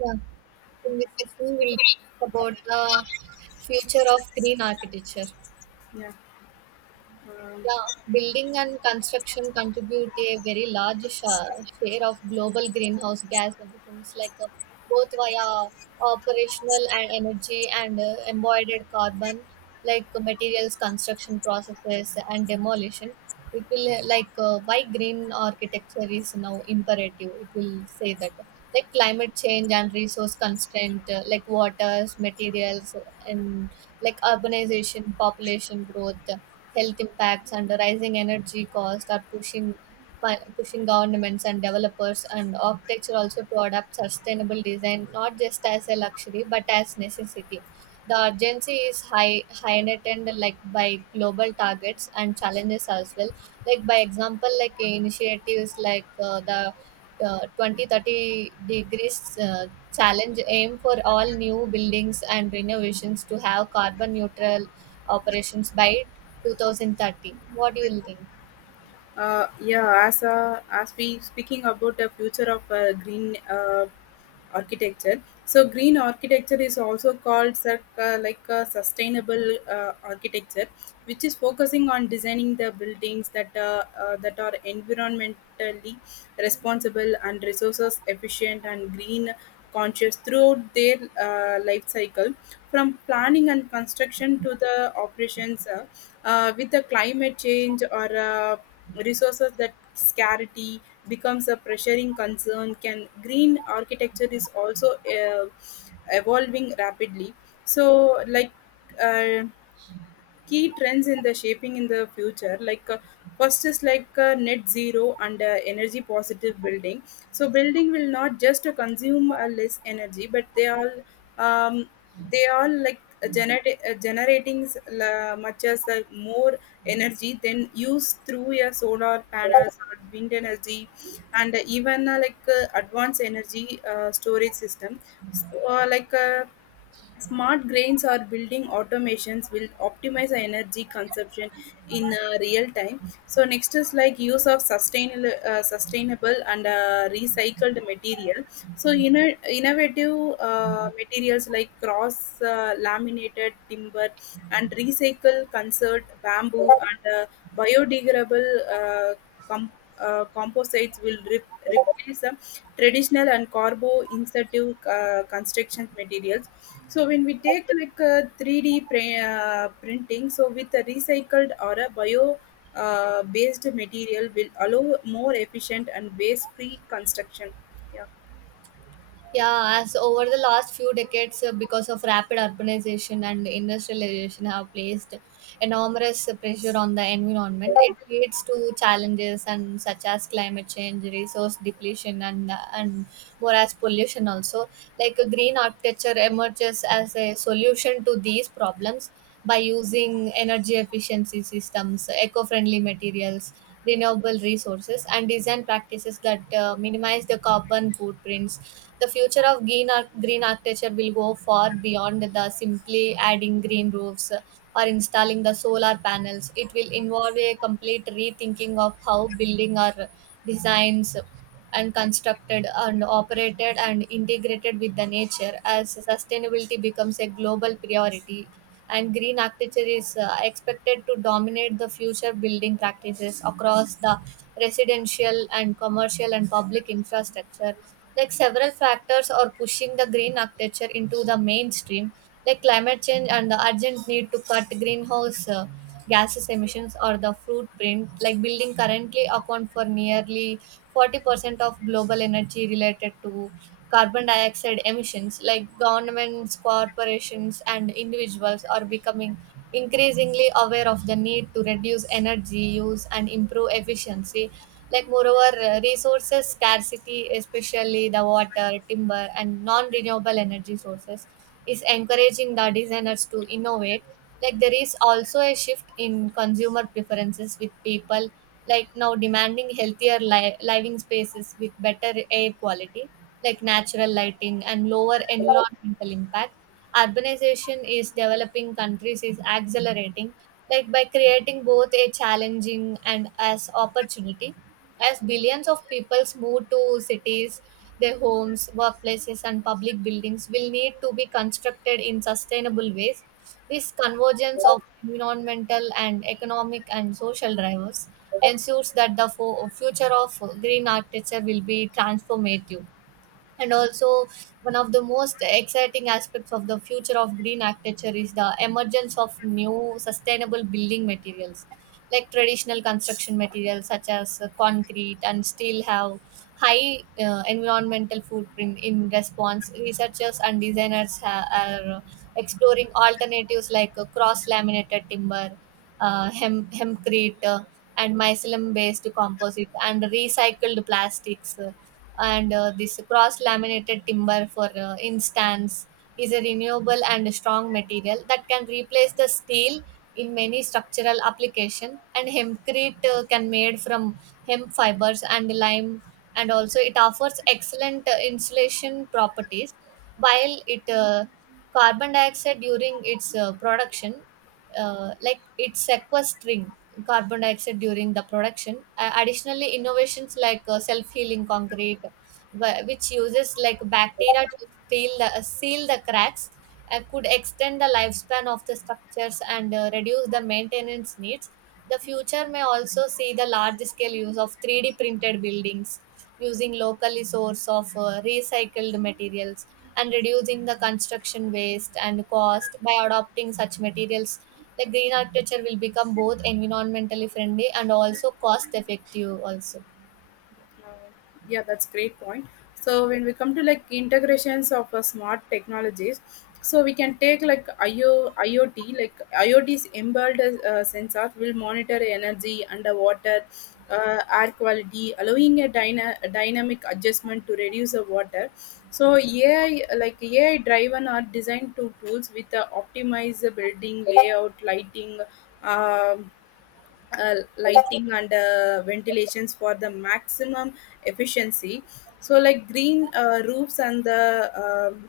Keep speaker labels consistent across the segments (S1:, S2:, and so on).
S1: Yeah. In this session, we'll talk about the future of green architecture.
S2: Yeah. Um,
S1: Yeah, building and construction contribute a very large share of global greenhouse gas emissions, like both via operational and energy and embodied carbon, like materials, construction processes, and demolition. It will, why green architecture is now imperative, it will say that like climate change and resource constraint, like waters, materials, and like urbanization, population growth, health impacts and rising energy costs are pushing pushing governments and developers and architecture also to adopt sustainable design not just as a luxury but as necessity. The urgency is high, high net, like by global targets and challenges as well, like by example, like initiatives like the 20 thirty degrees challenge aim for all new buildings and renovations to have carbon neutral operations by 2030. What do you think?
S2: yeah. As we speaking about the future of green architecture. So green architecture is also called sustainable architecture, which is focusing on designing the buildings that are environmentally responsible and resources efficient and green conscious throughout their life cycle from planning and construction to the operations with the climate change or resources that scarcity becomes a pressuring concern, can green architecture is also uh, evolving rapidly. So, uh, key trends in the shaping in the future like first is like net zero and energy positive building, so building will not just consume less energy but um, they all like generate, generating s- la- much as more energy than used through your solar panels or wind energy and even like advanced energy storage system. So, smart grains or building automations will optimize our energy consumption in real time. So next is like use of sustainable and recycled material. So innovative materials like cross laminated timber and recycle concert bamboo and biodegradable uh, com- composites will replace the traditional and carbo insensitive construction materials. So when we take like a 3D printing, so with a recycled or a bio based material will allow more efficient and waste free construction. Yeah.
S1: Yeah, as over the last few decades, because of rapid urbanization and industrialization, have placed enormous pressure on the environment. It leads to challenges and such as climate change, resource depletion, and more as pollution also. Like a green architecture emerges as a solution to these problems by using energy efficiency systems, eco-friendly materials, renewable resources, and design practices that minimize the carbon footprints. The future of green architecture will go far beyond the simply adding green roofs or installing the solar panels. It will involve a complete rethinking of how building are designs and constructed and operated and integrated with the nature. As sustainability becomes a global priority and green architecture is expected to dominate the future building practices across the residential and commercial and public infrastructure, like several factors are pushing the green architecture into the mainstream, like climate change and the urgent need to cut greenhouse gases emissions or the footprint, like building currently account for nearly 40% of global energy related to carbon dioxide emissions. Like governments, corporations and individuals are becoming increasingly aware of the need to reduce energy use and improve efficiency. Like moreover, resources scarcity, especially the water, timber and non-renewable energy sources, is encouraging the designers to innovate. Like there is also a shift in consumer preferences, with people like now demanding healthier living spaces with better air quality, like natural lighting and lower environmental impact. Urbanization is developing countries is accelerating, like by creating both a challenging and as opportunity. As billions of people move to cities, their homes, workplaces and public buildings will need to be constructed in sustainable ways. This convergence of environmental and economic and social drivers ensures that the future of green architecture will be transformative. And also, one of the most exciting aspects of the future of green architecture is the emergence of new sustainable building materials. Like traditional construction materials such as concrete and steel have high environmental footprint. In response, researchers and designers are exploring alternatives like cross laminated timber, hempcrete, and mycelium based composite and recycled plastics. And this cross laminated timber for instance is a renewable and strong material that can replace the steel in many structural application. And hempcrete can made from hemp fibers and lime, and also it offers excellent insulation properties, while it carbon dioxide during its production, like it's sequestering carbon dioxide during the production. Additionally, innovations like self-healing concrete, which uses like bacteria to seal the cracks, could extend the lifespan of the structures and reduce the maintenance needs. The future may also see the large-scale use of 3D printed buildings using locally source of recycled materials and reducing the construction waste and cost. By adopting such materials, like green architecture will become both environmentally friendly and also cost effective also.
S2: Uh, yeah, that's great point. So when we come to like integrations of smart technologies, so we can take like iot, iot's embedded sensor will monitor energy underwater, air quality, allowing a a dynamic adjustment to reduce the water. So ai driven are designed to tools with the optimize the building layout lighting, um, lighting and ventilations for the maximum efficiency. So like green roofs and the um,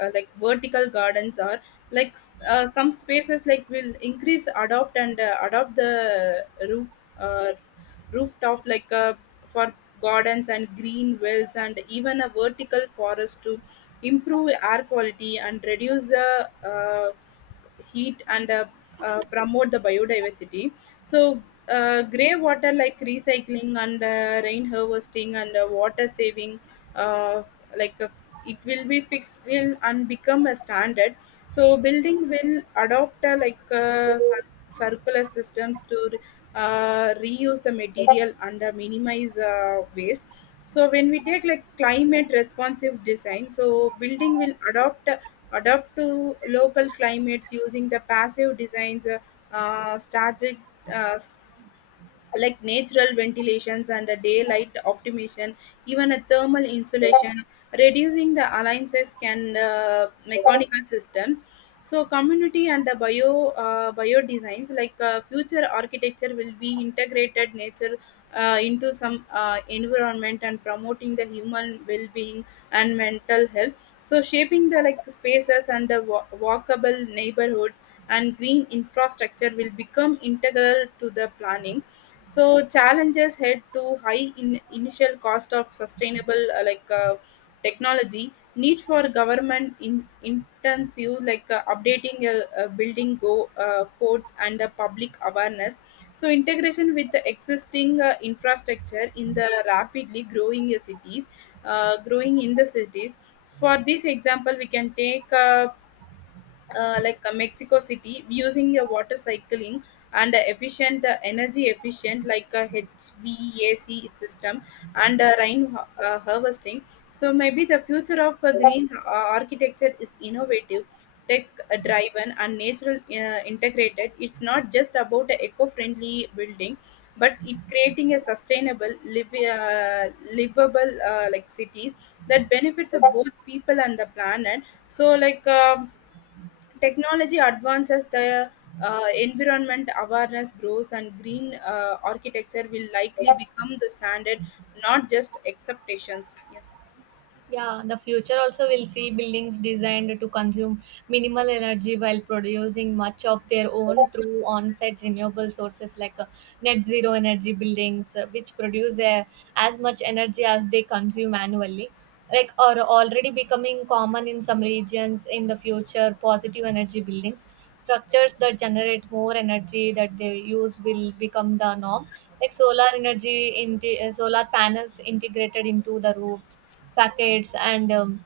S2: like vertical gardens are like some spaces like will increase adopt and adopt the roof uh, rooftop for gardens and green wells and even a vertical forest to improve air quality and reduce the heat and promote the biodiversity. So, grey water like recycling and rain harvesting and water saving, uh, like uh, it will be fixed in and become a standard. So, building will adopt circular systems to reuse the material and minimize waste. So when we take like climate responsive design, so building will adopt adapt to local climates using the passive designs, strategic uh, natural ventilations and a daylight optimization, even a thermal insulation, reducing the alliances can mechanical system. So community and the bio designs, like future architecture will be integrated nature into some environment and promoting the human well-being and mental health. So shaping the like spaces and the walkable neighborhoods and green infrastructure will become integral to the planning. So challenges head to high in initial cost of sustainable technology, need for government in intensive like updating building go codes and public awareness. So integration with the existing infrastructure in the rapidly growing cities, growing in the cities. For this example, we can take Mexico City using a water cycling and a efficient energy efficient like a HVAC system and rain harvesting. So maybe the future of green architecture is innovative, tech driven and natural integrated. It's not just about a eco-friendly building, but it creating a sustainable, live livable cities that benefits of both people and the planet. So, technology advances, the environment awareness grows, and green architecture will likely become the standard, not just acceptations. Yeah.
S1: Yeah, the future also will see buildings designed to consume minimal energy while producing much of their own through on-site renewable sources, like net zero energy buildings, which produce as much energy as they consume annually. Like are already becoming common in some regions. In the future, positive energy buildings, structures that generate more energy that they use, will become the norm. Like solar energy in solar panels integrated into the roofs, facades and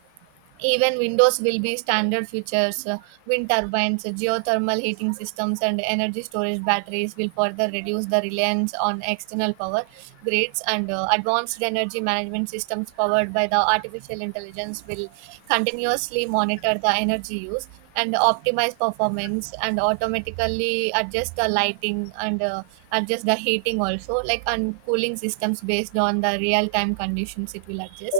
S1: even windows will be standard features. Wind turbines, geothermal heating systems, and energy storage batteries will further reduce the reliance on external power grids. And advanced energy management systems powered by the artificial intelligence will continuously monitor the energy use and optimize performance and automatically adjust the lighting and, adjust the heating also, like and cooling systems based on the real time conditions it will adjust.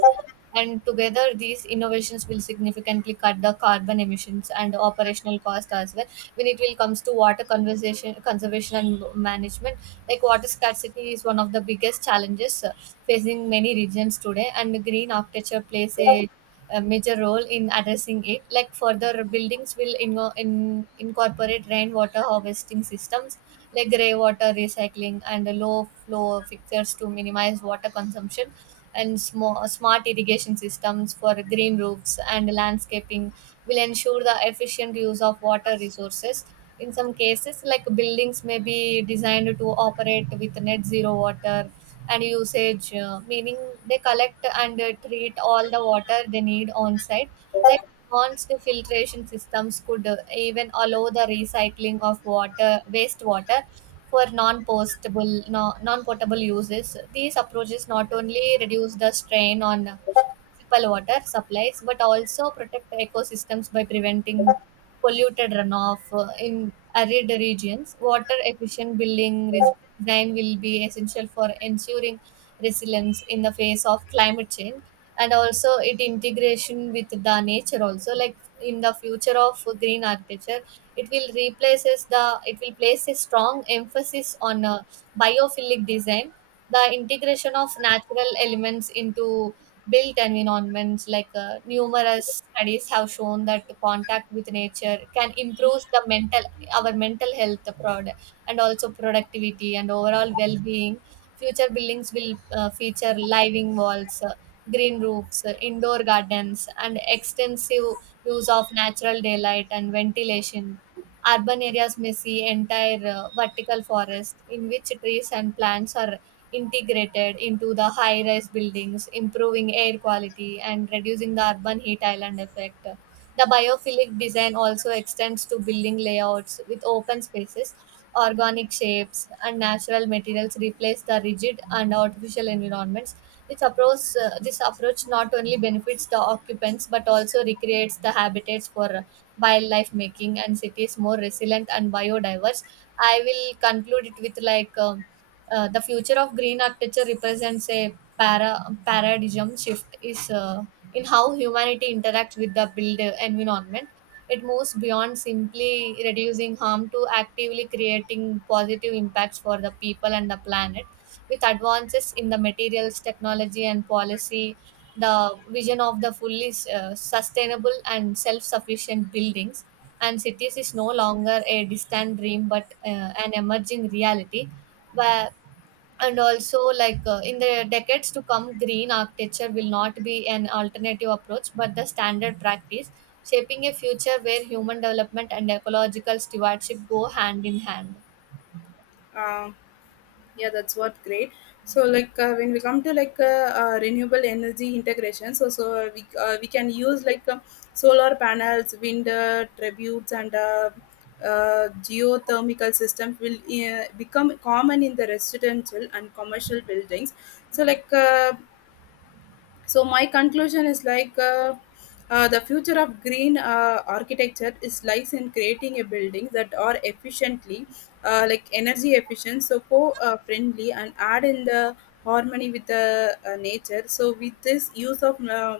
S1: And together, these innovations will significantly cut the carbon emissions and operational cost as well. When it will comes to water conservation, conservation and management, like water scarcity is one of the biggest challenges facing many regions today, and the green architecture plays a major role in addressing it. Like further buildings will incorporate rainwater harvesting systems, like grey water recycling and low flow fixtures to minimize water consumption. And smart irrigation systems for green roofs and landscaping will ensure the efficient use of water resources. In some cases, like buildings may be designed to operate with net zero water and usage, meaning they collect and treat all the water they need on site. Like advanced filtration systems could even allow the recycling of water, wastewater for non-postable no, non-potable uses. These approaches not only reduce the strain on municipal water supplies but also protect ecosystems by preventing polluted runoff. In arid regions, water efficient building design will be essential for ensuring resilience in the face of climate change. And also it integration with the nature also, like in the future of green architecture, it will place a strong emphasis on biophilic design, the integration of natural elements into built environments. Like numerous studies have shown that contact with nature can improve the mental our mental health, prod and also productivity and overall well-being. Future buildings will feature living walls, green roofs, indoor gardens and extensive use of natural daylight and ventilation. Urban areas may see entire vertical forest in which trees and plants are integrated into the high rise buildings, improving air quality and reducing the urban heat island effect. The biophilic design also extends to building layouts with open spaces. Organic shapes and natural materials replace the rigid and artificial environments. This approach not only benefits the occupants but also recreates the habitats for wildlife, making and cities more resilient and biodiverse. I will conclude it with like. The future of green architecture represents a paradigm shift is, in how humanity interacts with the built environment. It moves beyond simply reducing harm to actively creating positive impacts for the people and the planet. With advances in the materials, technology and policy, the vision of the fully sustainable and self-sufficient buildings and cities is no longer a distant dream but an emerging reality where. And also like in the decades to come, green architecture will not be an alternative approach but the standard practice, shaping a future where human development and ecological stewardship go hand in hand.
S2: uh, yeah, that's what great. So, when we come to renewable energy integration, so we can use like solar panels, wind tributes, and geothermal systems will become common in the residential and commercial buildings. So so my conclusion is the future of green architecture is lies in creating a building that are efficiently energy efficient, so co friendly and add in the harmony with the nature. So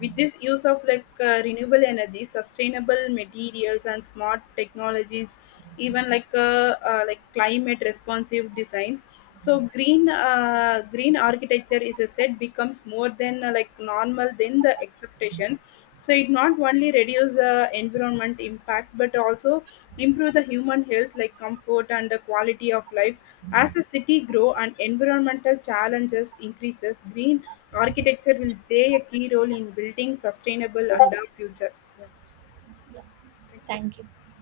S2: with this use of renewable energy sustainable materials and smart technologies, even like climate responsive designs, so green architecture is a set becomes more than normal than the expectations. So it not only reduce environment impact but also improve the human health like comfort and the quality of life. As the city grow and environmental challenges increases, green architecture will play a key role in building sustainable and our future. Yeah.
S1: Yeah,
S2: Thank you.
S1: thank you.